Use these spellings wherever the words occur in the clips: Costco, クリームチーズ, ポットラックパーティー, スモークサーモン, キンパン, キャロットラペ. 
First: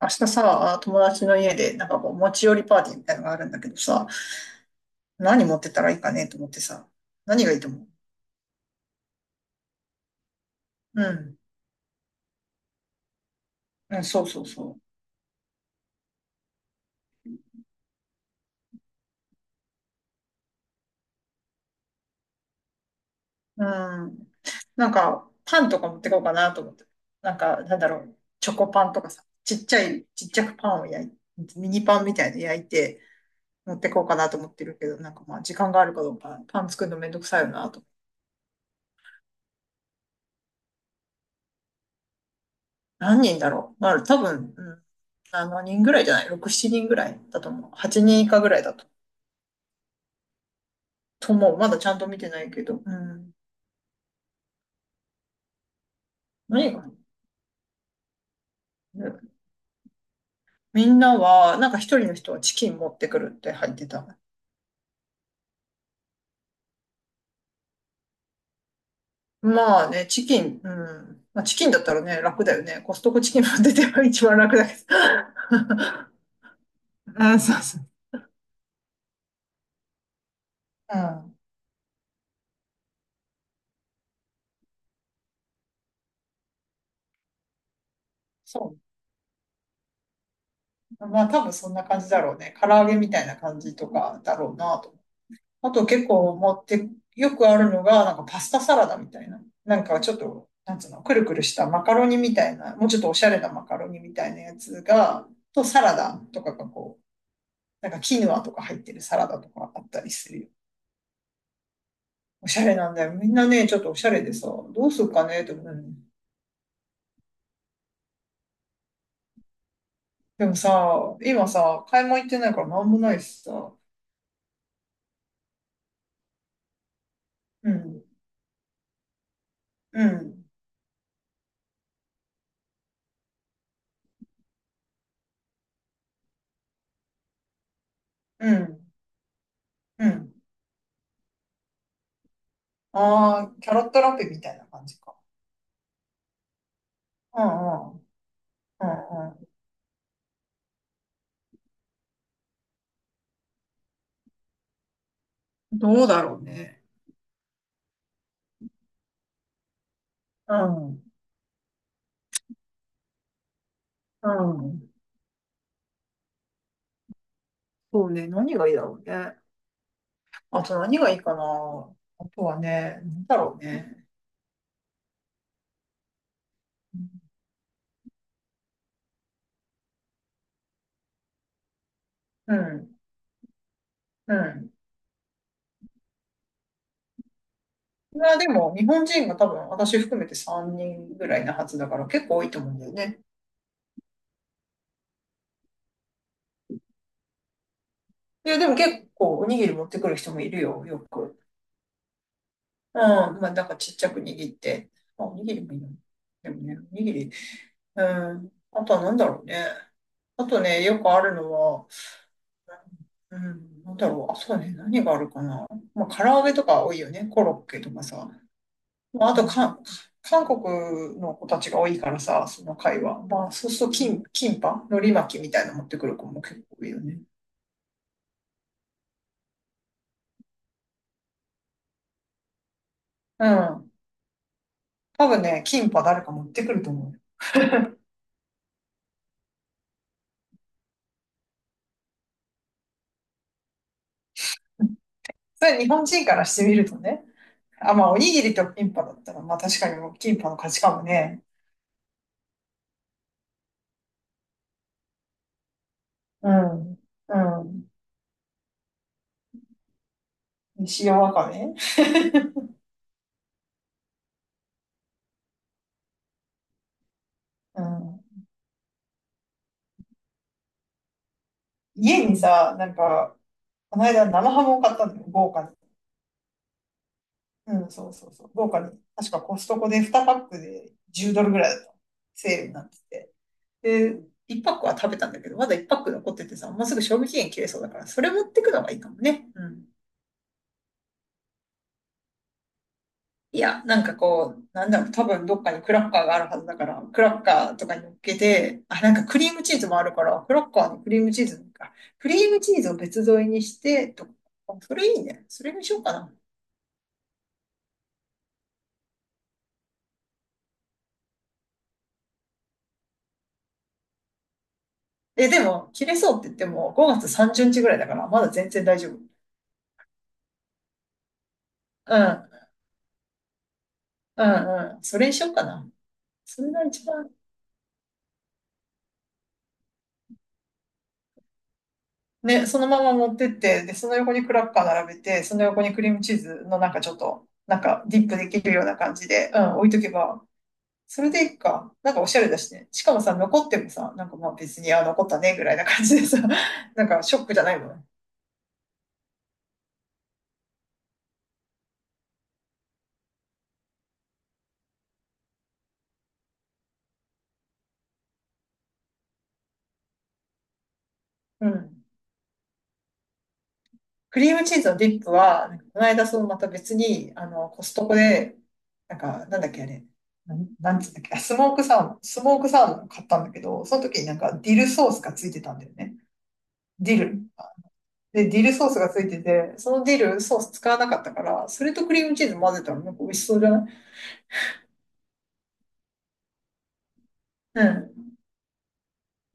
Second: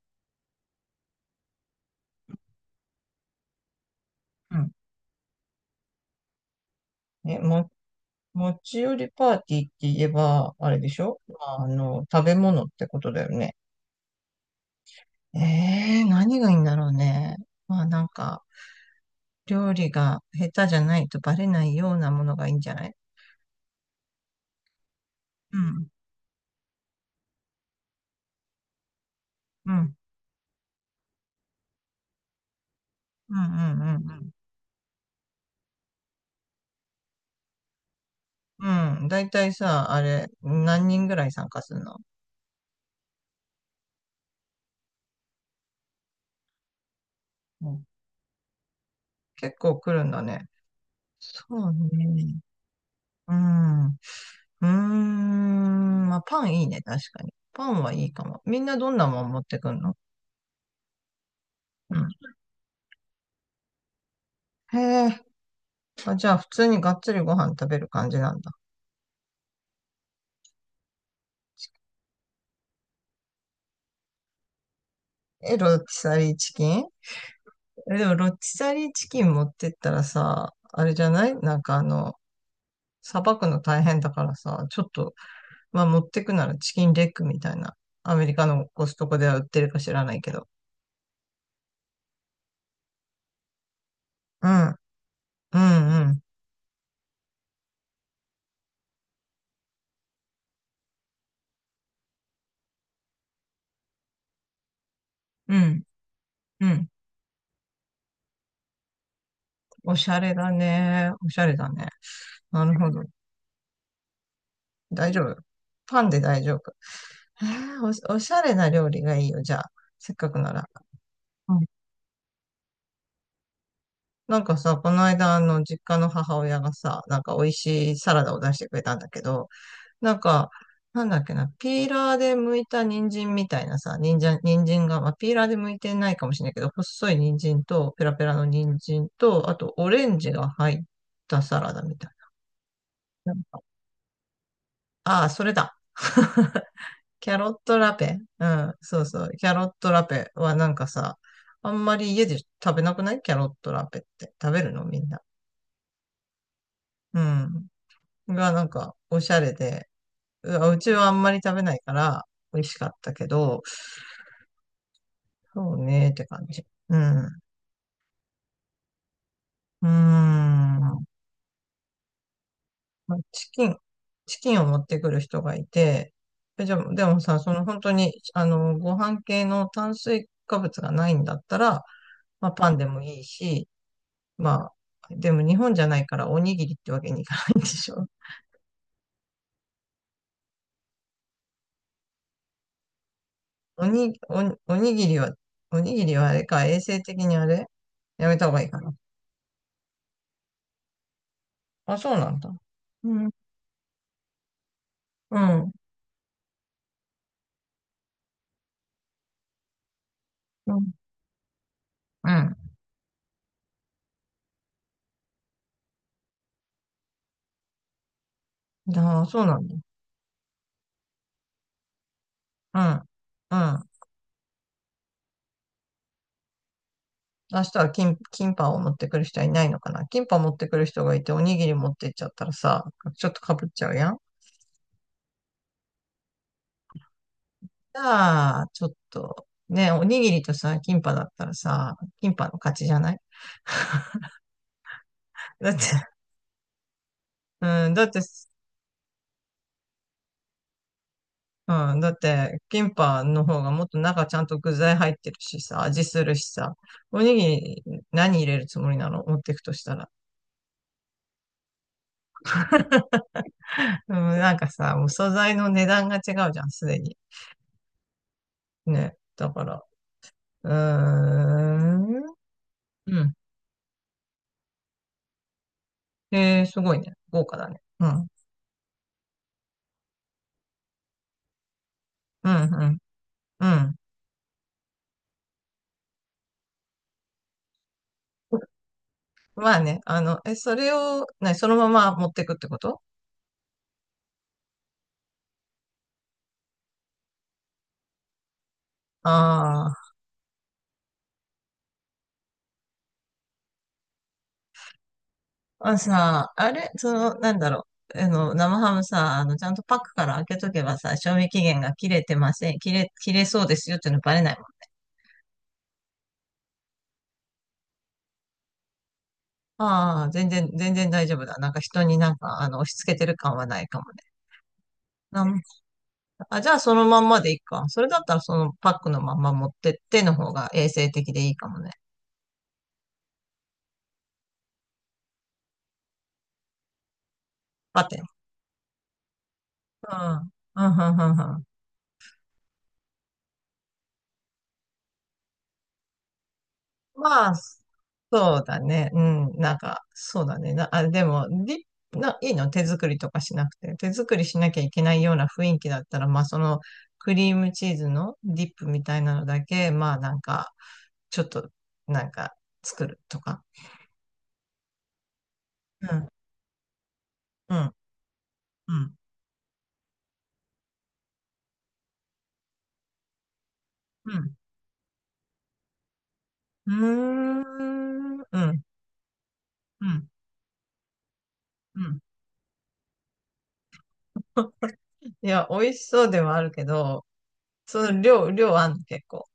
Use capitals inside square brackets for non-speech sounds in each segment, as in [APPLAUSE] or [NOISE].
明日さ、友達の家で、なんかこう、持ち寄りパーティーみたいなのがあるんだけどさ、うん。何持ってったらいいかねと思ってさ、ね、何がいいと思う？持ち寄りパーティーって言えば、あれでしうょ、まん。あ、あの、食べ物ってことだよね。うん、そうそうそえ何がいいんだろうね。まあ、なんか、料理が下手じゃないとバレないようなものがいいんじゃない？う。うん。なんか、うパンとん、か持ってこうかなと思って。なんか、なんだろう、チョコパンとかさ、ちっうちゃん、い、ちっちゃくパンをミニパンみたいの焼いて、うん、う持っん、てうこうかなん、と思ってるけど、なんかまあ、時間があるかどうか、パン作るのめんどくさいよなと。うん。だいたいさ、あれ、何人ぐらい参加するの？何人だろう。まあ、多分、うん、7人ぐらいじゃない ?6、7人ぐらいだとう思う。ん、8人以下ぐらいだと結構来るんだね。とそ思う。まうだちゃんと見てね。ないけど。うん。うん。うーん、まあ、パンいい何ね、が？確かに。パンはいいかも。みんなどんなもん持ってくんの？みんなは、なんか一人の人はチキン持ってくるって入ってた。へえ。あ、じゃあ、普通にがっつりご飯食べる感じなんだ。まあね、チキン、うん。まあ、チキンだったらね、楽だよね。コストコチキン持ってては一番楽だけど。え、ロティサリーチキン？ [LAUGHS] あ、そうそう。え、でも、ロティサリーチキン持ってったらさ、あれうじゃない、ん。なんかあの、さばくの大変だからさ、ちょっと、まあ、持ってくならチキンレッグみたいな、アメリカのそコストコでは売ってるか知らないけど。う。まあ多分そんな感じだろうね。唐揚げみたいな感じとかだうろうん、なうと。あとん、う結ん、構持って、よくあるのが、なんかパスタサラダみたいな。なんかちょっと、なんつうの、くるくるしたマカロニみたいな、もうちょっとおしゃれなマカロニみたいなやつが、うとサん、ラダとかがうん。こう、なんかキヌアとか入ってるサラダとかあっおたしりゃすれるよ。だね。おしゃれだね。おしゃなれるなほんど。だよ。みんなね、ちょっとおしゃれでさ、どうする大丈か夫。ねって思うのに。パンで大丈夫。へえ、おしゃれな料理がいいよ、じゃあ。せっかくでなもら。さ、今さ、買い物行ってないからなんもないしさ、なんかさ、この間、あの、実家の母親がさ、なんか美味うしいん、サラダを出してくれたんだけど、うなんん、か、なんだっけな、ピーラーで剥いた人参みたいなさ、人参が、まあ、ピーラーで剥いてないかもしれないけど、細い人参と、ペラペラのう人ん、参と、あと、オレうンジん。が入ったサラダみたいな。なんあかあ、キャロットラペみたいな感じか。ああ、それだ。[LAUGHS] キャうロットんラうん、ペ。うん、うんそうそう。うキん。ャロットラペはなんかさ、あんまり家で食べなくないキャロットラペって。食べるのみんな？どうだろうね。うん。がなんかおしゃれで、ううわうちん。はあんまり食べないから美味しかったけど、うん。そうねーって感じ。うん。うそうね。何がいいだろうね。ーあと何ん。がいいかな。あとはね、まあ何だチろうキン、ね。チキンを持ってくる人がいて、じゃあ、でもさ、その本当に、あの、ご飯系の炭水化物がないんだったら、まあうパンでん。もいいし、うまん。あ、でも日本じゃないからおにぎりってわけにいかないんでしょ？まあでも、日本人が多分、私含めて3人ぐらいなはずだから、結構多いと思うんだよね。[LAUGHS] おに、おに、おにぎりは、おにぎりはあれか、衛生的にあれやめたい方や、がいでいもかな。結構、おにぎり持ってくる人もいるよ、よく。あ、そうなんだ。うん。うん、まあ、なんかちっちゃく握って。あ、おうにぎりん。もいいの。でもね、おにぎり。うん。あとは何だろうね。あとうね、ん。よくあるのは、うん。うん、なんだろう。あ、そうね。何があるかな。まあ、唐揚げとか多いよね。コロッケとかさ。ああ、まあ、あそうとなんだ。か、韓国の子たちが多いからさ、そのう会ん。話。まあ、うそうするん。と、キンパ海苔巻きみたいなの持ってくる子も結構多いよね。明日はキンパンを持ってくる人はいないのかな。キンパン持ってくる人がいて、おにぎり持ってっちゃったらさ、ちょっとうかぶっちゃん。うやん。多分ね、キンパ誰か持ってくると思うよ。じゃあ、ちょっと、ね、おにぎりとさ、キンパンだったらさ、キンパンの勝ちじゃない？ [LAUGHS] うん。そだって、れ日本人からしてみるとね。うあ、ん、だまっあ、おて、にぎりとキンパだったら、まあ確かにもうキンパの価値観もね。うん、だって、キンパンの方がもっと中ちゃんと具材入ってるしさ、味するしうさ、ん。おにぎうりん。何入れるつもりなの持ってくとしたら？塩わかめ。[LAUGHS] うん、なんかさ、もう素材の値段が違うじゃん、すでに。うん。ね。だから、うーん。家にさ、なんうん。か、この間生ハムを買ったんだよ、豪華に。えー、すごいね。豪華だね。うん、うそうん。そうそう、豪華に。確かコストコで2パックで10ドルぐらいだった。うセん、ールになうっん、てて。うん。で、1パックは食べたんだけど、まだ1パック残っててさ、もうすぐ賞味期限切れそうだから、それ持ってくのがいいかもね。うまあん。ね、あの、それを、そのまま持ってくってこと？いや、なんかこう、なんだろう、多分どっかにクラッカーがあるはずだから、クラッカーとかに乗っけて、あ、なんかクリームチーズもああるから、クラッカーにクリームチーズなんか、クリームチーズを別添えにして、とか、あ、それいいね。それにあしー、ようかな。あれ、その、なんだろう、あの、生ハムさ、あの、ちゃんとパックから開けとけばさ、賞味期限が切れてません、切れそうですよっていうのバレないもん。え、でも、切れそうって言っても、5月30日ぐらいだから、まだ全然大丈夫。ああ、全然大丈夫だ。なんか人にうなんん、か、あの、押し付けてる感はないかもね。うん、うん。それにしようかな。あ、そじれゃあがその一まん番。までいいか。それだったらそのパックのまんま持ってっての方が衛生的でいいかもね。ね、そのまま持ってって、で、その横にクラッカー並べて、その横にクリームチーズのなんかちょっと、なんパかテディッン。プできるような感じで、うん、置いとけうば、ん。うん、うそれん、うでん、いいうん。か。なんかおしゃれだしね。しかもさ、残ってもさ、なんかまあ別に、あ、残ったね、ぐらいな感じでさ、[LAUGHS] なんかショッまクあ、じゃないもんね。そうだね。うん。なんか、そうだね。あ、でも、いいの手作りとかしなくて。手作りしなきゃいけないような雰囲気だったら、まあそのクリームチーズのディップみたいなのだけ、まあなんか、ちょっうと、ん。なんか、作るとか。クリームチーズのディップは、なんかこうの間、ん、そのまた別に、あの、うコん、ストコで、うん、なんか、なんだっけ、あれ、なんつうんだっけ、あ、スモークサーモンを買ったんだけど、その時になうんん。かディルソースがついてたんだよね。うーディル。ん、で、ディうルん、ソースがついてて、そのうデん、ィルソース使わなかったから、それうとクん。リームチーズ混ぜたらなんか美味しそうじゃない？いや、美味しそうではあるけど、うそのん。量あんの、結構？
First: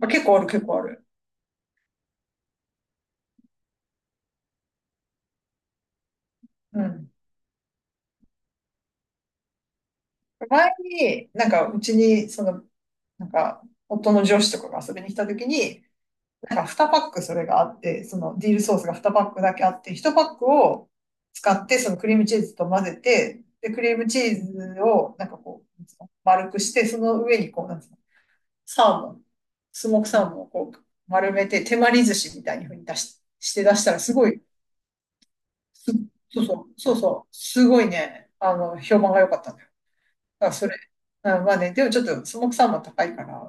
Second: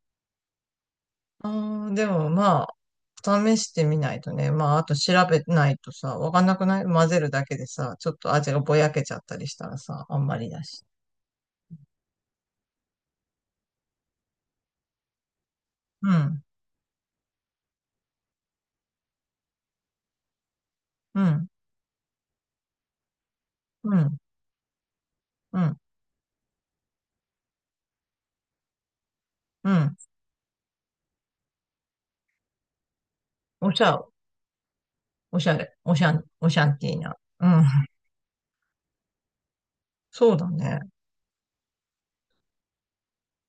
まあ、結構ある、結構ある。あーでもまあ、試してみないとね。まあ、あと調べないとさ、わかんなくなうい？混ん。ぜるだけでさ、ちょっと味がぼやけちゃったりしたらさ、あんまりだ前し。に、なんか、うちに、その、なんか、夫の上司とかが遊びに来た時に、うん、なんか2パックそれがあって、そのディルソースが2パックだけあって、1パックをうん、使って、そのクリームチーズと混ぜて、で、クうリームん、チーズを、なんかうこん、う、丸くして、その上にこう、なんつうの、サーモン、うスん。モークサーモンをこう、丸めて、手まり寿司みたいに風にしてお出ししたら、ゃ、すごい、おしゃれ、す、おしゃん、そうおしそゃう、んそティうーな。そう、うん、すごいね、あの、評判が良かったんだよ。そうだだからそれ、ね。うん、まあね、でもちょっとスモークサーモン高いから、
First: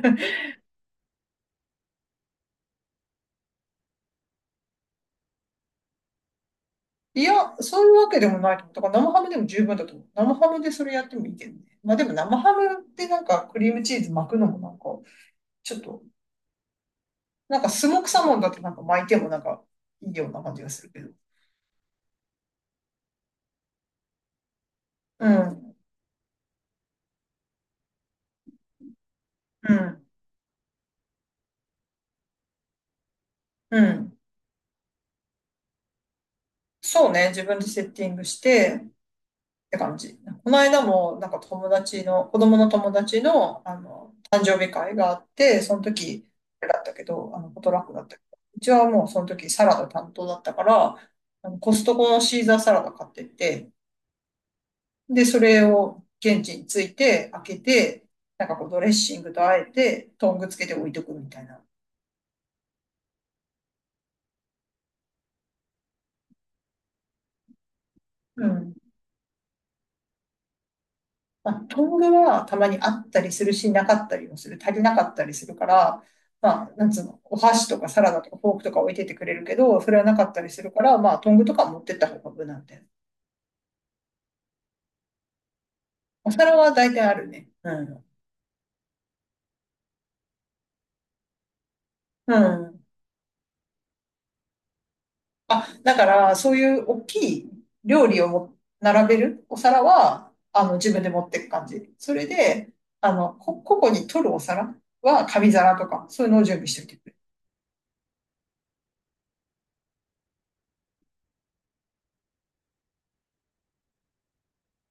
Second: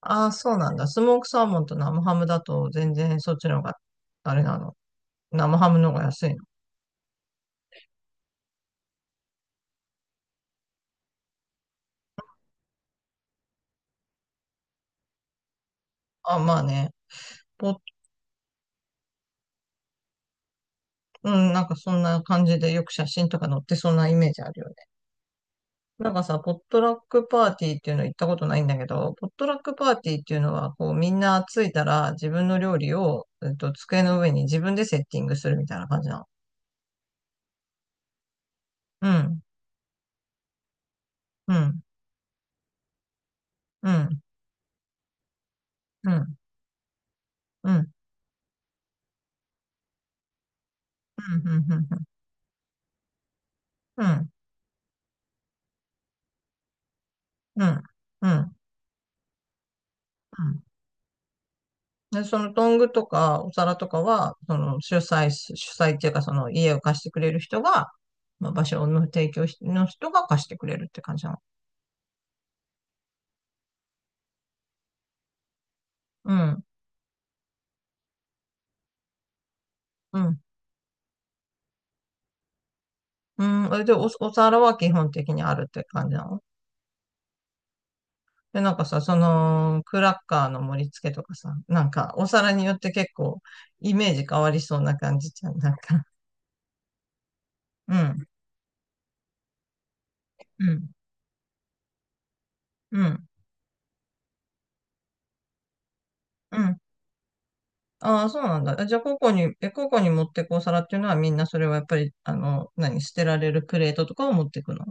ああ、そうなんだ。スモークサーモンと生ハムだと全然そっちの方が、あれなの？生ハムの方が安いの？いや、そういうわけでもないと思う。だから生ハムでも十分だと思う。生ハムでそれやってもいいけどね。まあでも生ハムってなんかクリームチーズ巻くのもなんか、ちょっと、あ、まあね。なんポかッスモークサーモンだとなんか巻いてもなんかいいような感じがするけど。うん、なんかそんな感じでよく写真とか載ってそうなイメージあるよね。うん、なんかさ、ポットラックパーティーっていうの行ったことないんだけど、ポットラッうクパーん、ティーっていうのは、こうみんな着いたら自分の料理を、う机ん。の上に自分でセッティングするみたいな感じなの？そうね、自分でセッティングして、っうん、て感じ。この間も、なんかう友ん、達の、子供の友達の、あうの、ん、誕生日会があって、そのうん、う時、ん、あれだったけど、あの、ポうトん、うラッん、クだったけど、うちはもうその時サラダ担当だったから、うあの、コストん、コのシーザーサラダ買ってって、うん、で、それを現地に着いて、開けうん、て、うなんん。かこうドレッシングとあえて、トンうグつんけて置いとくみたいな。で、そのトングとかお皿とかは、その主催っていうかその家を貸してくれる人が、うまあ、場ん。所の提供しの人が貸してくれるって感じなの？まあ、トングはたまにあったりするし、なかったりもする。足りなかったりするから、うん、まあ、なんつうの、お箸とかサラダとかフォークとか置いててくれるけど、それはなうかっん、たりするから、まあ、トングとか持ってった方が無難だよ。うん。で、お皿は基本的にあるって感じなおの皿は大体あるね。うん。で、なんかさ、その、クラッカーの盛り付けとかさ、なんか、おう皿によっん。て結構、イメージ変わりそうな感じじゃん、あ、なんだかか。ら、そういう大きいう料理ん、をも並べるお皿は、あうの、ん、自分で持ってく感じ。それで、うあん、の、個々に取るお皿は紙皿とか、そういうのをう準備しん。ておいて。ああ、そうなんだ。じゃあ、個々に持ってくお皿っていうのは、みんなそれはやっぱり、あの、何、捨てられるプレートとかを持ってくの？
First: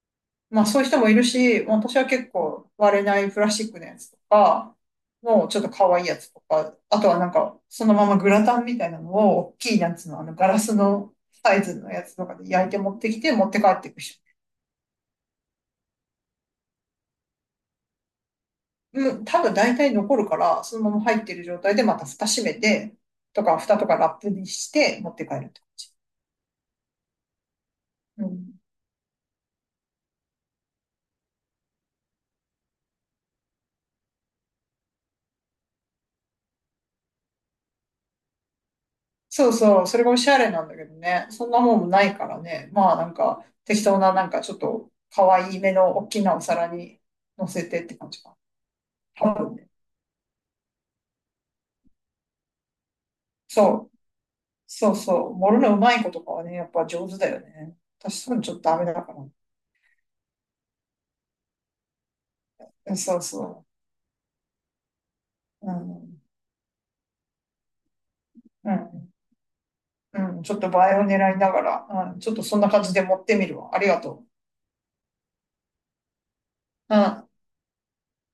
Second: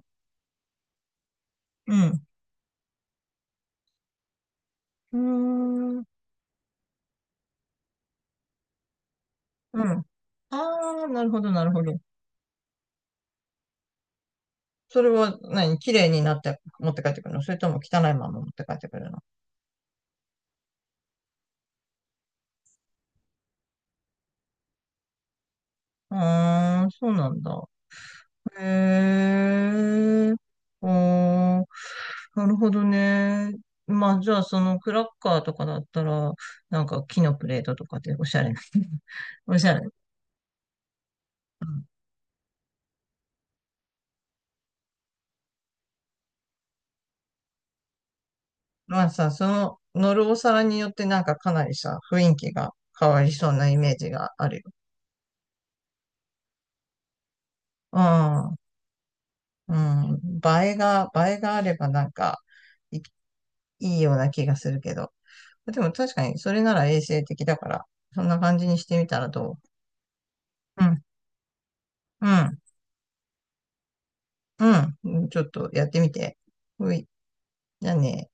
まあそういう人もいるし、う私はん。結構割れないプラスチックのやつとか、うーもうちょっと可愛ん、いやつとか、あとはなんかそのままグラタンみたいなのを大きいうやん。つのあのガラスああ、のなるほど、サなイるズほのど。やつとかで焼いて持ってきて持って帰っていく人。それは何綺麗になって持って帰ってくるの？それとも汚いまま持って帰ってくるうの？ん、多分大体残るから、そのまま入ってる状態でまた蓋閉めて、とか蓋とかラップにして持って帰ると。うーん、そうなんだ。うん。へえ。おー、なるほどね。まあ、じゃあ、そのクラッカーとかだったら、なんか木のプレートとかでおしゃれな。[LAUGHS] そうおしゃそれ。う、それがおしゃれなんだけどね。そんなうもんんもないからね。まあなんか適当ななんかちょっと可愛い目の大きなお皿に乗せてって感じか。まあさ、多そ分ね。の乗るお皿によってなんかかなりさ、雰囲気が変わりそうなイメそーう、ジがあるよ。そうそう。盛るのうまい子とかはね、やっぱ上手だよね。私そういうのちょっうとダメだから。うん。うん。映えがあればなんか、ん。そうそいいような気がするけど。う。うでも確ん。かにそれなら衛生的だから、そんな感じうにしてみん。たらどうん。ちょっと映う？うえん、を狙いながら、うん。うちょっとそんな感じで持ってみるわ。ありがとん、うん。ちょっとやってみて。ほう。うい。ん。じゃあね。